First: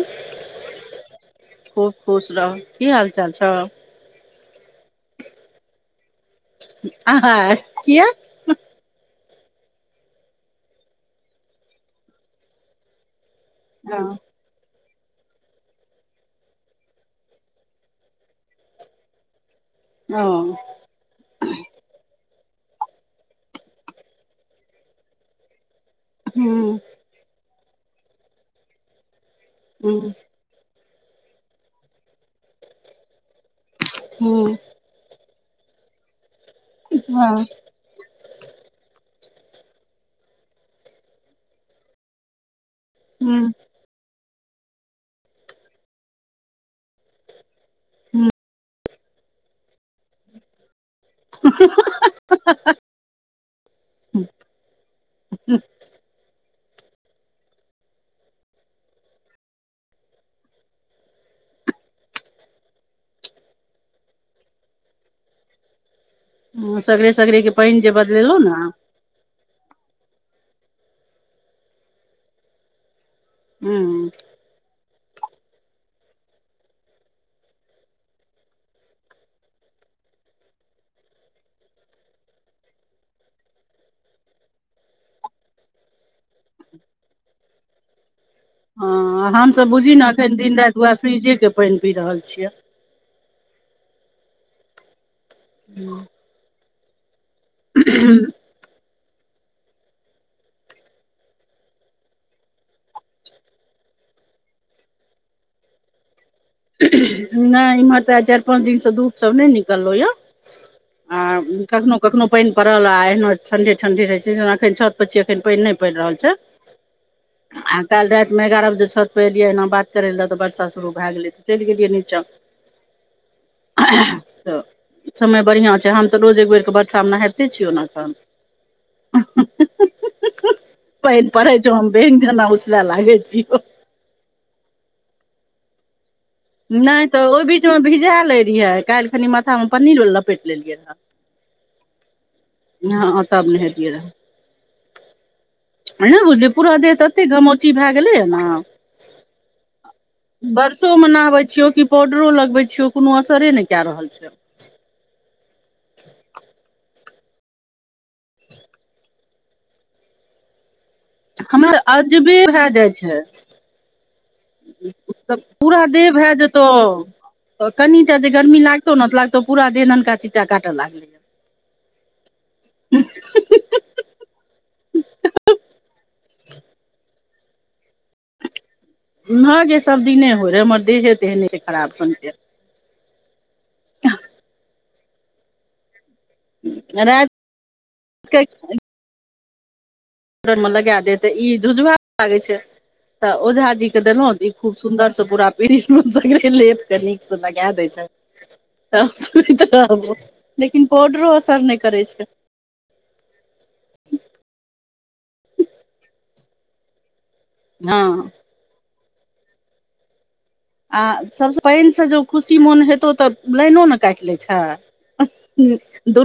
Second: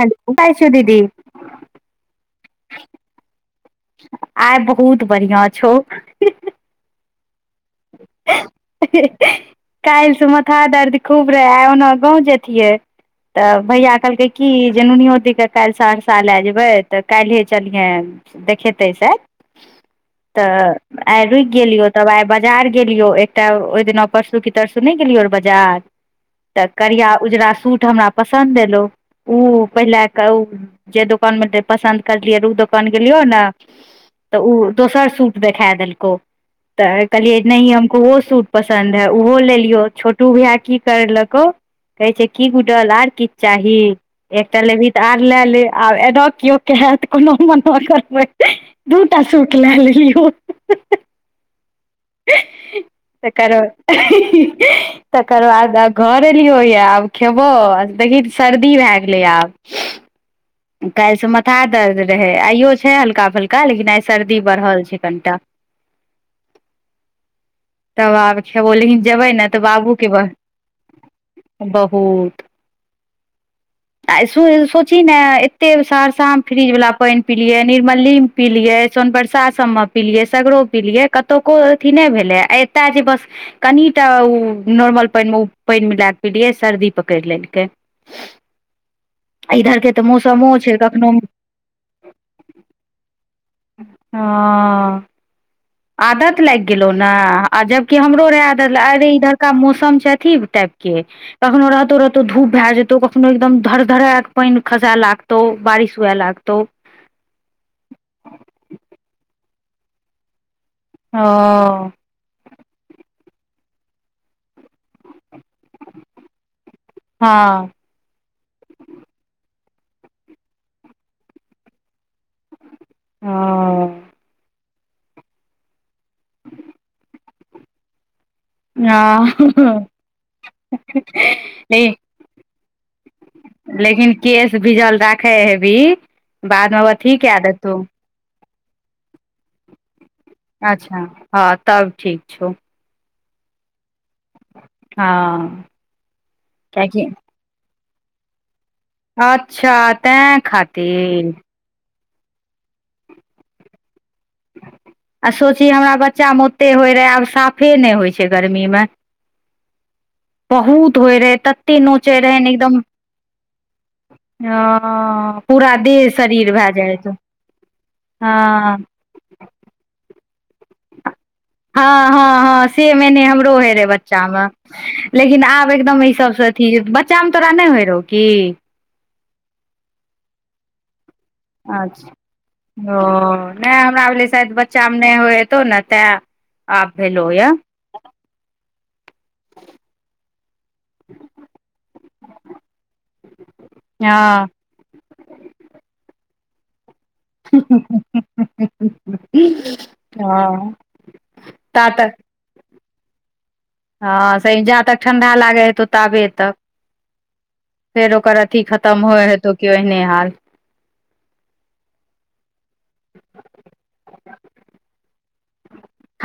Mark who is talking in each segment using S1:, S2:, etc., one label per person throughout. S1: Hello गोर लागै छियौ दीदी
S2: खूब खुश रहऽ की हाल चाल छ
S1: आइ बहुत बढ़ियाँ छौ
S2: आहा किये
S1: [unintelligible] काल्हिसँ माथा दर्द खूब रहै आइ ओनऽ गाँव जैतीयै तऽ भैया
S2: ओ
S1: कहलकै की जे नुनियोदीे काल्हि सहरसा लए जेबै तऽ काल्हिये चलिहें देखेतै से
S2: हूँ
S1: तऽ आइ रुकि गेलियौ तब आइ बजार गेलियौ एकटा ओहि दिना परसू कि तरसू नै गेलियौ रहै बजार तऽ
S2: हूँ
S1: करिया उजरा सूट हमरा पसन्द एलौ ओ पहिले
S2: हूँ
S1: कऽ जे दोकानमे पसन्द करलियै रऽ ओ दोकान गेलियै ने तऽ ऊ दोसर सूट देखे देलकौ तऽ
S2: हूँ
S1: [unintelligible] ओहो लेलियो छोटू भैया की करलकौ कहै छै की गुडल आर किछ चाही एकटा लेबही तऽ आओर लए ले आब एना केओ केहे तऽ कोनो मना करबै दूटा सूट लए लेलियौ
S2: [unintelligible] ह [unintelligible]
S1: तकर तकर बाद आब घर एलियो ये आब खयबौ देखही तऽ सर्दी भए गेलै आब काल्हिसँ माथा दर्द रहै आइयो छै हल्का फल्का लेकिन आइ सर्दी बढ़ल छै कनिटा
S2: हँ सगरे सगरे पानि जे
S1: तब
S2: बदलेलहुँ
S1: आब
S2: ने
S1: खेबो लेकिन जेबै ने तऽ बाबूके ब बहुत
S2: हूंम्म
S1: तु सोचही ने एते सहरसा मे फ्रीज वाला पानि पिलियै निर्मली पिलियै सोनबरसा सबमे पिलियै सगरो पिलियै कतको अथी नहि भेलै आ एत आके बस कनि तऽ उ नॉर्मल पानिमे ओ पानि मिला कऽ पिलियै सर्दी पकड़ि लेलकै [inaudible]
S2: हँ हम तऽ
S1: इधर के
S2: बुझही ने एखन दिन
S1: मौसमो छै
S2: राति वएह
S1: कखनो
S2: फ्रिजेके पानि पी रहल छियै
S1: हँ आदत लागि गेलौ न आ आ जबकी हमरो रहै आदत अरे इधरका मौसम छै अथी टाइप के कखनो रहतौ रहतौ धूप भए जेतौ कखनो एकदम धर धरे कऽ पानि खसाए लागतौ बारिश हुए लागतौ।
S2: नहि इम्हर तऽ चारि पाँच दिनसँ धुप सब नहि निकललों यऽ
S1: ओ
S2: हां हिनकर नो कखनो पैन परल आ एहिनो ठण्डे ठण्डे रहै छै जेना अखन छत पर छियै अखन पानि नहि पैर रहल छै
S1: हँ
S2: आ काल्हि रातिमे एगारह बजे छतपर एलियै एना बात करय लए रहए तऽ वर्षा शुरू भए गेलै तऽ चलि गेलियै नीचाँ
S1: ओ
S2: तऽ समय बढ़िआँ छै हम तऽ रोज एक बेरकेऽ वर्षामे नहाइते छियौ एखन
S1: आ ले
S2: ना उसला लागै छिय
S1: लेकिन केश भीजल राखै हेबी बाद मे
S2: नहि
S1: अथी
S2: तऽ
S1: कए
S2: ओहि बीच
S1: देतौ
S2: मे भिजा ले रहियै काल्हि खनी मथा पन्नी ल
S1: अच्छा हँ तब ठीक छौ
S2: हँ तब ने हैट गेल
S1: हँ
S2: हौ अ मधेपुरा वाली
S1: कियाकि
S2: त अतेऽ द कुी भए गेलैय ने [inaudible]
S1: अच्छा तेँ
S2: बरसो मे
S1: खातिर
S2: नहबै छियौ कि पाउडरो लगबै छियौ कोनो असरे नहि कए रहल छै
S1: आ सोची हमरा बच्चामे ओते होइत रहए आब साफे नहि होइत छै गर्मीमे होय रहे तते
S2: हमरा
S1: नोचे
S2: अजबे
S1: रहे ने
S2: भए
S1: एकदम
S2: जाइ छै तब पूरा देह भए जेतहु कनिटा जे गर्मी
S1: हँ
S2: लागतौ नेऽ लागतौ पूरा देह ननका चि्टा काटय लागलै
S1: हँ हँ हँ से मेने हमरो हे रहे बच्च बच्चामे लेकिन आब एकदम एहि सबसँ अथी बच्चामे तोरा नहि होइ रहौ की
S2: ह गे सब दिने होइ रहे हमर देहे तेहने खराब
S1: अच्छा
S2: सनके
S1: ओ नहि हमरा भेल शायद बच्चामे नहि होइ हयतौ ने तैं आब भेलो
S2: राति
S1: या
S2: रह ने लगा दे तऽ ई झुझवान लागे छै तऽ ओझा जी के
S1: हँ
S2: देलहुं दुत खूब सुन्दर से पूरा पीढ़ीे मुंह [unintelligible] लेत कनी जो लगे दै छै त सुइत रहबो
S1: हँ
S2: लेकिन पाउडरो असर नहि
S1: ता
S2: करै
S1: तक
S2: छै
S1: हँ से जा तक ठण्डा लागै हे तौ ताबे तक
S2: हँ
S1: फेर ओकर थी खतम होइ हेतौ की ओहने हाल
S2: आ सभसँ पानिसँ जँ खुशी मोन हेतौ तऽ लाइनो ने काटि लैत छै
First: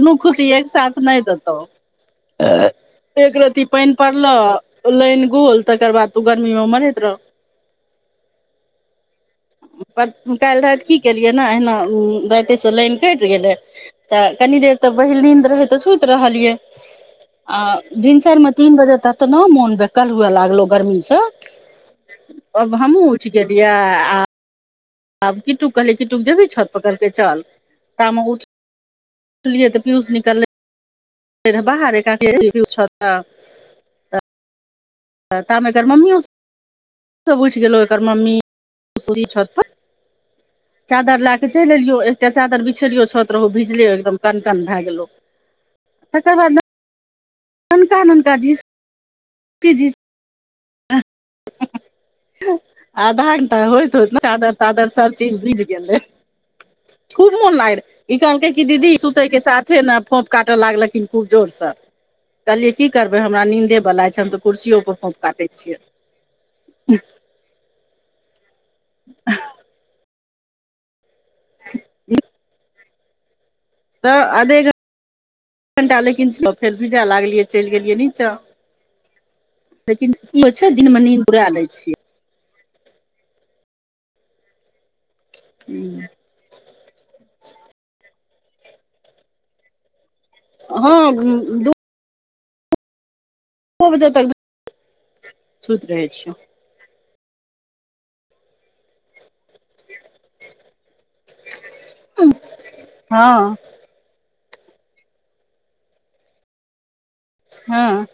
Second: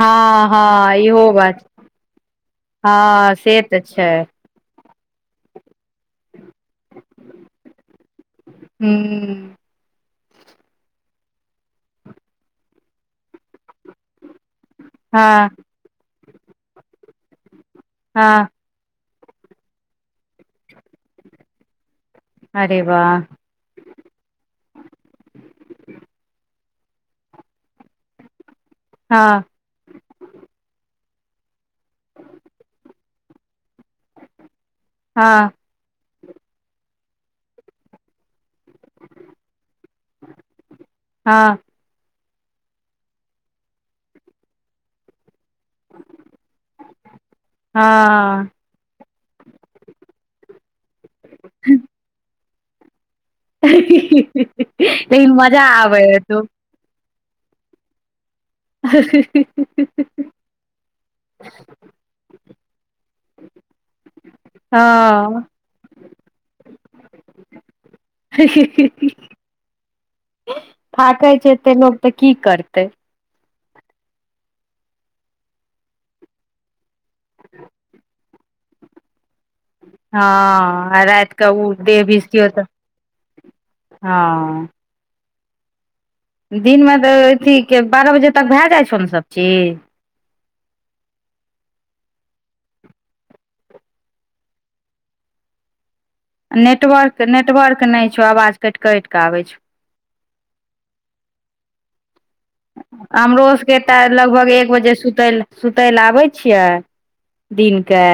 S1: हँ
S2: खुशी एक
S1: हँ
S2: साथ नहि
S1: इहो
S2: देतौ
S1: बात
S2: ए
S1: हँ
S2: एक
S1: से
S2: रती
S1: तऽ
S2: पानि
S1: छै
S2: पड़लौ लाइन गोल तकर बाद तू गर्मी में मरैत रह
S1: हू
S2: पर काल्हि राति की केलियै ने अहिना रातिसँ लाइन कटि गेलै तऽ कनी देर तऽ पहिल नींद
S1: हँ
S2: रहै तऽ सुति रहलियै आ
S1: हँ
S2: भिनसरमे तीन बजे तत नो मोन बेकल हुए लागलो गर्मी से अब
S1: अरे
S2: हमहुं
S1: वाह
S2: उठ गेल बिआ आ आब किट्टु कहै की तु जेबी छत पकैड़ के चल तामे उठ
S1: हँ
S2: ए त पीयूष निकल्लै फेर रे बाहरे का के रहे भ छ तऽ पर [inaudible]
S1: हँ
S2: तामे एकर मम्मी सब उइठ गेलहय एकर मम्मी सीरही छतपर चादर लए क
S1: हँ
S2: चैल एलियो चादर बिछेलयो छत रह भिजले एकदम कनन भए गेलो तकर बाद ननका ननका [unintelligible]
S1: हँ
S2: जी आधा [unintelligible] होइत होइत चादर तादर सब
S1: लेकिन
S2: चीज बीझ
S1: मजा आबै
S2: गेलै
S1: हेतौ
S2: खूब मन [unintelligible] ई कहलकै क दीदी सुतय के साथे ने फोप काटे लागलखिन खूब जोर स कहलियै की करबै हमरा नींन्देवला छै हम तऽ कुर्सियोपर फोफ काटैत छियै
S1: [inaudible] ही ही ही ही [unintelligible] छै एते लोक तऽ की करतै
S2: तऽ आधे घंटा लेकिन सब फेर भीजा लागलियै चैल गेलियै नीचाँ लेकिन
S1: हँ
S2: की होइ छै दिनमे
S1: आ
S2: नींद
S1: रातिकऽ
S2: पुरा लै
S1: ओ देह [unintelligible] तऽ हँ
S2: [inaudible]
S1: दिनमे तऽ अथीके बारह बजे तक भए जाइ छौ ने सभचीज
S2: हँ दु बजे तक सुत रहे छिय
S1: नेटवर्क नेटवर्क नै छौ आवाज काटि काटि कऽ आबै छौ
S2: [unintelligible]
S1: हमरो
S2: हँ
S1: सभके तऽ लगभग एक बजे सुतय ल सुतय लेलए आबै छियै दिनके
S2: हँ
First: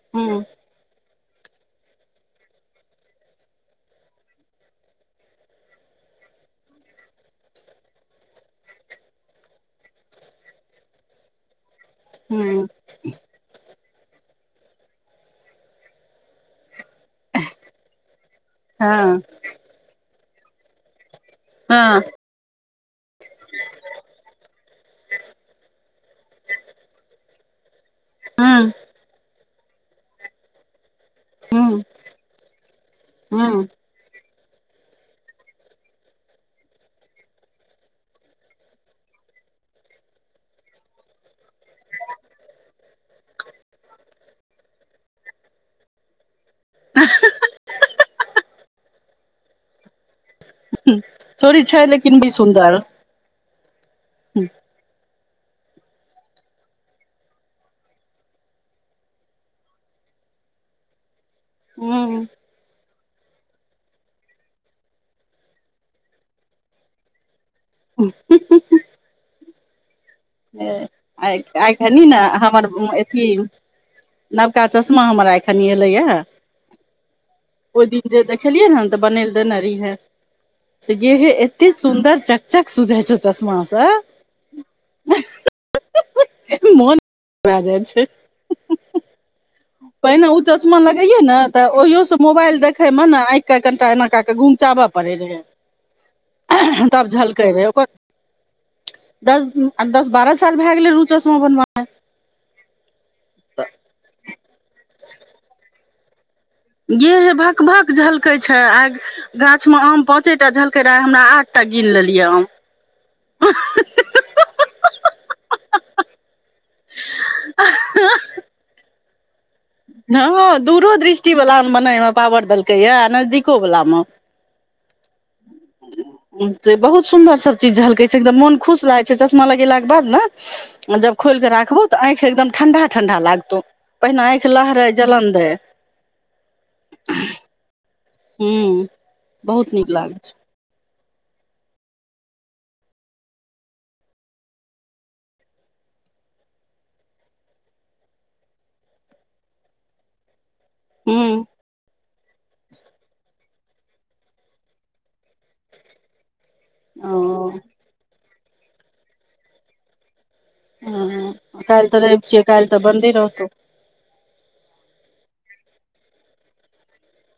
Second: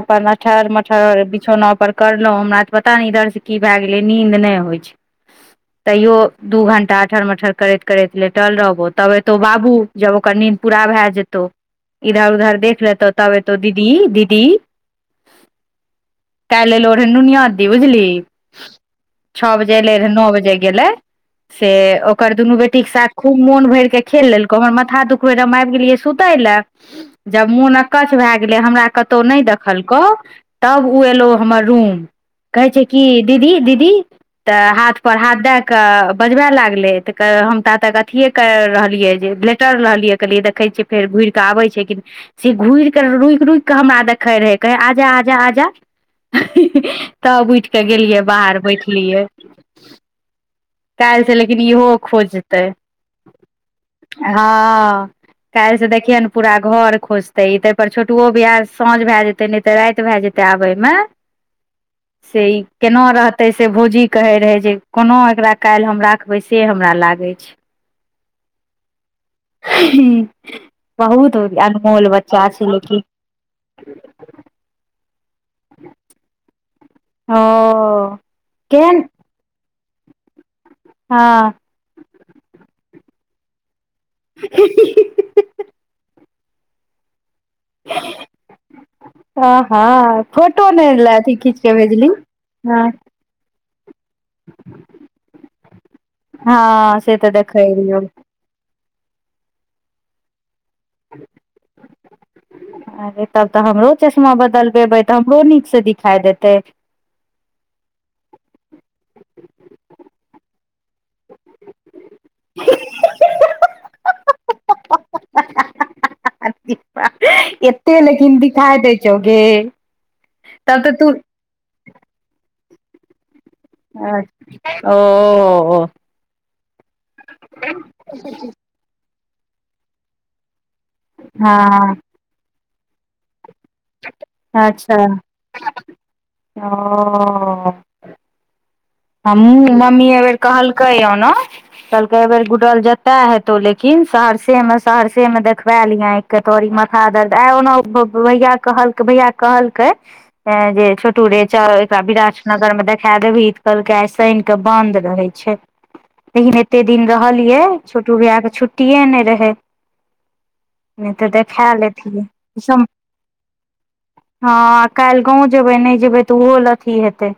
S1: अपन
S2: हूँ
S1: [unintelligible] बिऽ बिछौना पर करलहुँ हमरा तऽ पता नहि इधर से की भए गेलै नींन्द नहि होइ छै तैयो दू घंटा अठर मटर करैत करैत लेटल रहबौ तब एतौ बाबू जब ओकर नीद पूरा भए जेतौ इधर उधर
S2: हूँ
S1: देख लेतौ तब एतौ दीदी - दीदी कैल लो रहे नुनियादी बुझली
S2: हँ
S1: छः बजे एले रहे नओ बजे गेलै से
S2: हँ
S1: ओकर दुनू बेटीके साथ खूब मोन भैर के खेल लेलकौ हमर माथा [unintelligible] आबि गेलियै सुतय ला जब मोन कछ भए गेलै
S2: हूँ
S1: हमरा कतो नै देखलकौ तब उ एयलो हमर
S2: हूँ
S1: रूम कहै छै कि दीदी
S2: हूँ
S1: दीदी तऽ हाथपर हाथ दए कऽ बजबय लागलै तऽ हम त ता तक अथियए कर रहलियै जे लेटल रहलियै कहलियै देखै छियै फेर घुइर कऽ आबै छै कि से घुर के रुइक रुइक केऽ हमरा देखे रहे कहे आ जा आ जा आ जा [unintelligible] तब उइठ कऽ गेलियै बाहर बैठलियै कैल स लेकिन
S2: छोरी छै
S1: इहो
S2: लेकिन बड़ी
S1: खोजतै
S2: सुन्दर
S1: हँ कैल से देखिये ने पूरा घर खोजते तई पर छोटुओ बियाह साँझ भय जेते नहि तऽ राति भए जेतै आबैमे
S2: हूँ
S1: से ई केना रहतै से भोजी कहै रहै जे कोना एकरा कैल हम राखबै से हमरा लागै छै
S2: ह हु हु
S1: ह [unintelligible]
S2: आए खेलही न
S1: छै
S2: हमर
S1: लेकिन
S2: एथि नवका चश्मा हमरा एखन एलैएआ
S1: ओ
S2: ओइ दिन जे देखलियै हन
S1: केहन
S2: तऽ [unintelligible] [unintelligible] सेे
S1: हँ
S2: एते सुन्दर चकचक सुझइ छ चश्मा से
S1: [unintelligible]
S2: मन भए जाइ छै
S1: [inaudible]
S2: पहिने उ
S1: फोटो
S2: चश्मा
S1: नहि ल
S2: लगैैयै
S1: अथी
S2: ने
S1: खींच के
S2: तऽ
S1: भेजली
S2: ओहियोसँ मोबाइल
S1: हँ
S2: देखैमे न आँखि कए कनिटा एना कए कऽ घुँमचाबय पड़ै रहै
S1: हँ
S2: तब
S1: से तऽ
S2: झलकै
S1: देखै
S2: रहै ओकर
S1: रहियौ
S2: दस दस बारह साल भए गेलैर उ चश्मा बनबाइ
S1: अरे तब तऽ हमरो चश्मा बदलबेबै तऽ हमरो नीक से दिखाइ देतै
S2: गे हे भकभक झलकै छै आइ गाछ मे आम पाँचे टा झलकै फेर आइ हमरा आठटा गिन लेलियै हम
S1: एते लेकीन दिखाइ दै चोगे [unintelligible]
S2: हँँ हँ दूरो दृष्टि बला मने पावर देलकैए आ नजदीक
S1: अच्छ ओ
S2: जे बहुत सुन्दर सब चीज झलकै छै एकदम मन खुश रहै छै चश्मा लगेलाक के बाद ने जब खोलिके राखबौ
S1: हँ
S2: तऽ आंखि एकदम ठंडा ठंडा लागतो पहिने आँखि लहरै
S1: अच्छा
S2: जलन दैेय।
S1: हँ
S2: हूंम्म
S1: हमहूँ मम्मी एहि बेेर कहलकै ये ओना कहलकै एहि बेेर गुडल जतऽ हेतौ लेकिन सहरसे मे सहरसे मे देखबै लिहें। के तोरी माथा दर्द आइ ओना भैया कहलकै भैयाके कहलकै जे छोटु रे
S2: हूँ
S1: चल एकरा विरानगरमे देखे देबहि कहलकै आइ सनि कऽ बन्द रहै छै। लेकिन एते दिन रहलियै
S2: ओ
S1: छोटू भैयाके छुट्टिए नहि रहै नहि तऽ
S2: हँ
S1: देखे
S2: काल्हि तऽ रवि
S1: लैतियै।
S2: छियै काल्हि
S1: हँ
S2: तऽ बन्दे रहतौ
S1: आ काल्हि गाँव जेबै नहि जेबै तऽ ओहो लए अथी हेतै।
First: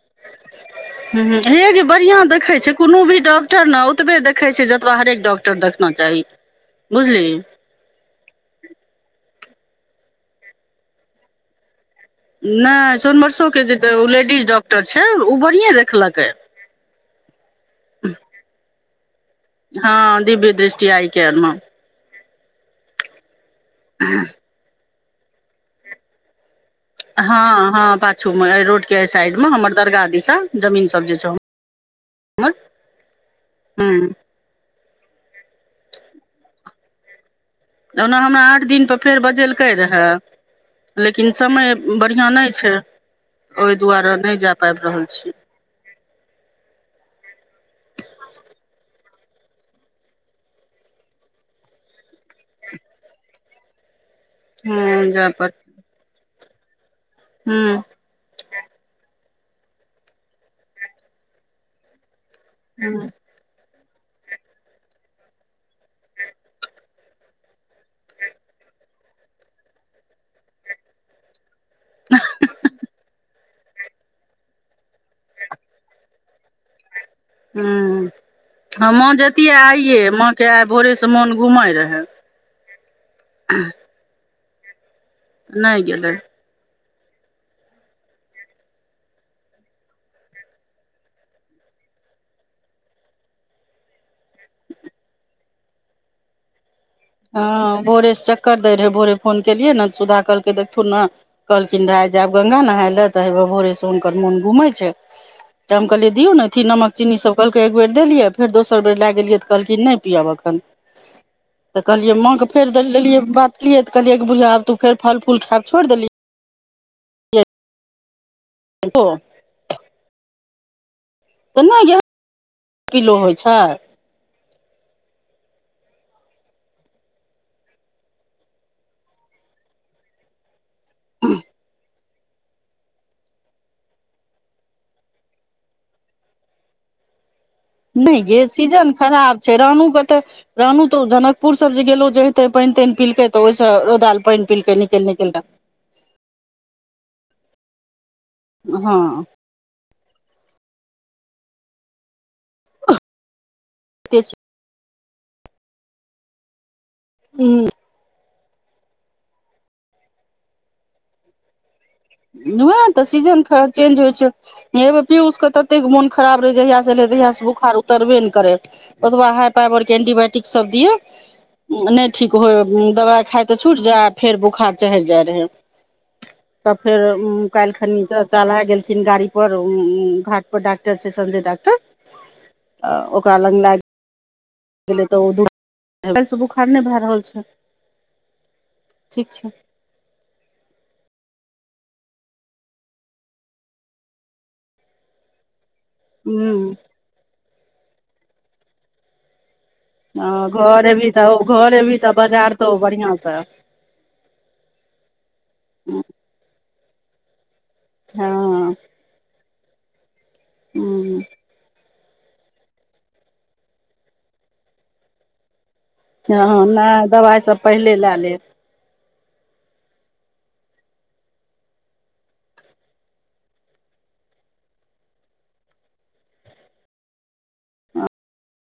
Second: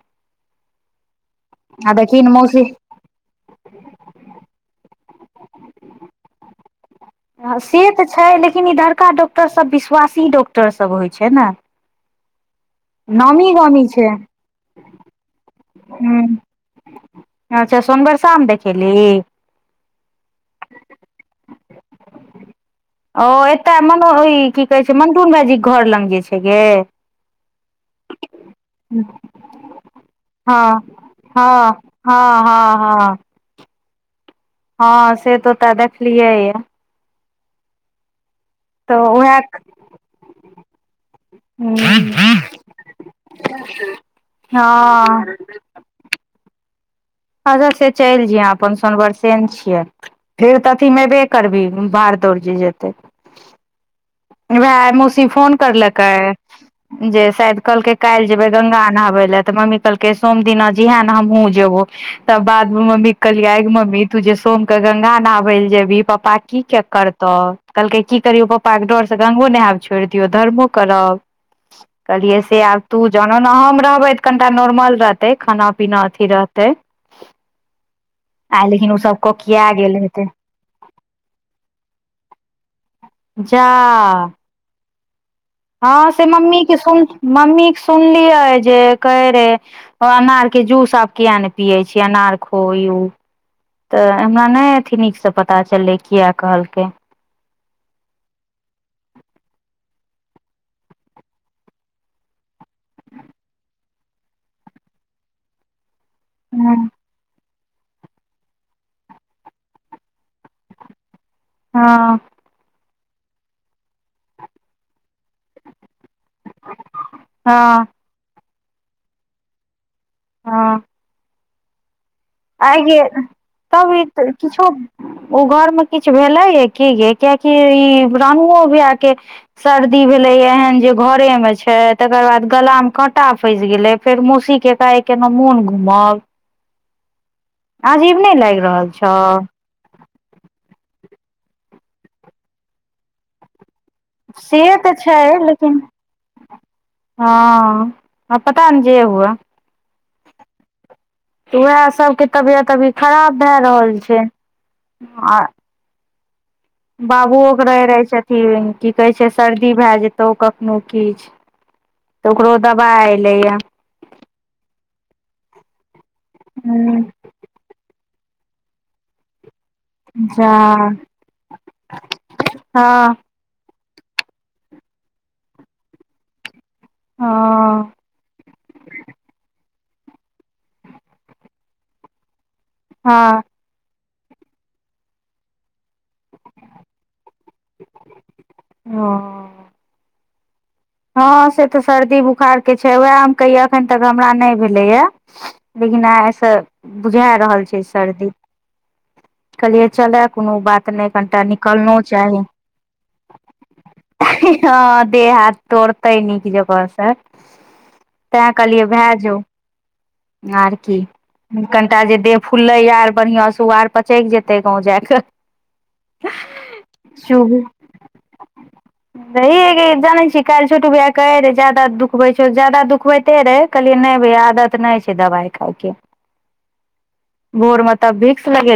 S2: हूंम्म हूंम्म हे गै
S1: आ
S2: बढ़ियाँ
S1: देखी ने
S2: देखै
S1: मौसी
S2: छै कोनो भी डॉक्ट डॉक्टर न ओतबे देखै छै जतबा हरेक डॉक्टर देखना चाही बुझलिहि
S1: हँ से तऽ छै लेकिन इधड़का डॉक्टर सब विश्वासी डॉक्टर सब होइ छै ने।
S2: नहि
S1: नामी
S2: सोनमरसोके जेऽ
S1: गामी छै ह
S2: लेडीज डॉक्टर छै ओ बढ़िएँ देखलकै
S1: अच्छा सोनबरसामे देखेलहि
S2: हँ दिव्य दृष्टि आइ केयर मे
S1: ओ एतय मनो ई की कहै छै मन्टुन भाइजी के घर लंग जे छै गे
S2: हँ हँ पाछू मे अए रोड के अए साइड मे हमर दरगाह दिस
S1: हँ हँ हँ
S2: हमर
S1: हँ हँ
S2: ह
S1: हँ से तऽ ओतऽ देखलियै य
S2: ओना हमरा आठ दिनपर
S1: तऽ
S2: फेर
S1: उएह
S2: बजेलकै रहै लेकिन समय बढ़ियाँ नहि छै ओहि दुआरे नहि जा पाबि रहल
S1: हँ
S2: छी
S1: अच्छा से चलि जैहें अपन सोनबरसे न छियै। फेर तऽ अथीमे एबे करबिही भार दौड़ जे जेतै। वैह
S2: ह
S1: आइ मौसी
S2: जाय पड़
S1: फोन करलकै जे शायद
S2: ह
S1: कहलकै काल्हि जेबै गंगा नहबै लए तऽ मम्मी कहलकै सोम दिना जैहें न हमहुँ जेबौ। तब बाद मे मम्मी कहलियै आंइ गै मम्मी तू जे सोमके गंगा नहबैल जेबही पप्पा की केप करतौ। कलकै की करियौ पप्पाके डर गंगो नेहैब छोरि दियौ धरमो करब कहलियै से आब तु जान ओना हम रहबै तऽ कनिटा नॉर्मल रहतै खाना पीना अथी रहतै
S2: हू
S1: आइ
S2: हां
S1: लेकिन ओ
S2: मां
S1: सब
S2: जैतियै
S1: कोकिया गेल
S2: आइये
S1: हेतै
S2: माँके आइ भोरेसँ मोन घुमै रहए
S1: जा
S2: नहि
S1: हँ
S2: गेलै
S1: से मम्मी के सुन मम्मी के सुनलियै जे कहै रहे अनार के जूस आब किया ने पियए छी अनार खोवयो तऽ इमहर नै अथी नीकसँ पता चललै किया कहलकै
S2: हँ भोरेसँ चक्कर दै रहै भोरे फोन केलियै न सुधा कहलकै देखथुन न कहलखिन रहाय जायब गंगा नहाय लए तऽ होवएह भोरेसँ हुनकर मोन घूमै छै त हम कहलियै दियौ न अथी
S1: हँ
S2: नमक चीनी सब कहलकै एक बेर देलियै फेर दोसर बेर लए गेलियै तऽ कहलखिन नै पिअब एखन तऽ कहलिय
S1: हँ
S2: माँ के फर देलियए बातेलिय तऽ कहलिये बुढ़िया आब तू फेर फल फूल खायब छोइर देलिही
S1: हँ
S2: हलो
S1: हँ
S2: एने ये [unintelligible]
S1: आइ हे [unintelligible] किछो ओ घर मे किछ भेलैये की गे कियाकि ई रानुओ बियाह के सर्दी भेलैये एहन जे घरे मे छथि तकर बाद गला मे काँटा फैस गेलै फेर मौसी के एकाएक एना मोन घूमब
S2: नहि गे
S1: लागि रहल
S2: सीजन
S1: छौ
S2: खराब छै रानु के त रानु तऽ ओ जनकपुर सब जे गेलो जहि तहि पइन तइन पिलकै तऽ ओहिस रौदेल
S1: से तऽ छैय लेकिन हँ आब पता ने जे
S2: हँ
S1: हुए तऽ ओएह सबके तबियत अभी खराब भए रहल छै आ बाबुओ
S2: हूँ
S1: के रहै रहै छथिन की कहे छै सर्दी भए जेतौ कखनो किछु तऽ ओकरो
S2: वएह तऽ
S1: दबाइ
S2: सीजन
S1: एलैए
S2: चेंज होय छैे अइ बेर पीयूष के तते मोन खराब रहे जहिया से एलेयै तहिया से बोखार तोरबे नै करे ओतबा हाइ पावर एन्टीबाइटिक
S1: जा
S2: सब दियौ नहि ठिक होव
S1: हँ
S2: दवाइ खाइ तऽ छुटि जाब फेर बोखार चहिर जाय रहै तब फेर उ काइलखन
S1: हँ
S2: च चलाए गेलखिन गाड़ी पर घाट पर डाक्टर छैय संजय डाक्टर अ ओकरा
S1: हँ
S2: लग इलाज तऽ [unintelligible] काइल सऽ बुखार नै भए रहल छै
S1: ओ
S2: ठीक छै
S1: हँ से तऽ सर्दी बुखारके छै उएह हम कहियै एखन तक हमरा नहि भेलैए लेकिन आइसँ
S2: ह
S1: बुझा रहल छै सर्दी कहलियै चलय कोनो
S2: घर
S1: बात
S2: एबही
S1: नहि
S2: तऽ
S1: कनिटा
S2: घर एबही
S1: निकलनो
S2: तऽ
S1: चाही
S2: बाजार तो बढ़िआं से
S1: हँ देह हाथ तोड़तै नीक जेकाऽ सऽ
S2: हँ
S1: तैं कहलियै भए जो आर की
S2: ह
S1: कन कटा जे देह फुलैये आर बढ़या से उ आर पचैक जेतै बढ़ियां से गाँव जा के
S2: हँ नहि
S1: शुभ
S2: दबाइसभ पहिले लए लेब
S1: हे [unintelligible] जनै छी काइल छोटू भैया कहे रहै जादा दुखबे छौ जादा दुखबैते रहे कहलिये नहि भैया आदत नहि छै दवाइ के ओके भोर मे त भिक्स लगेलक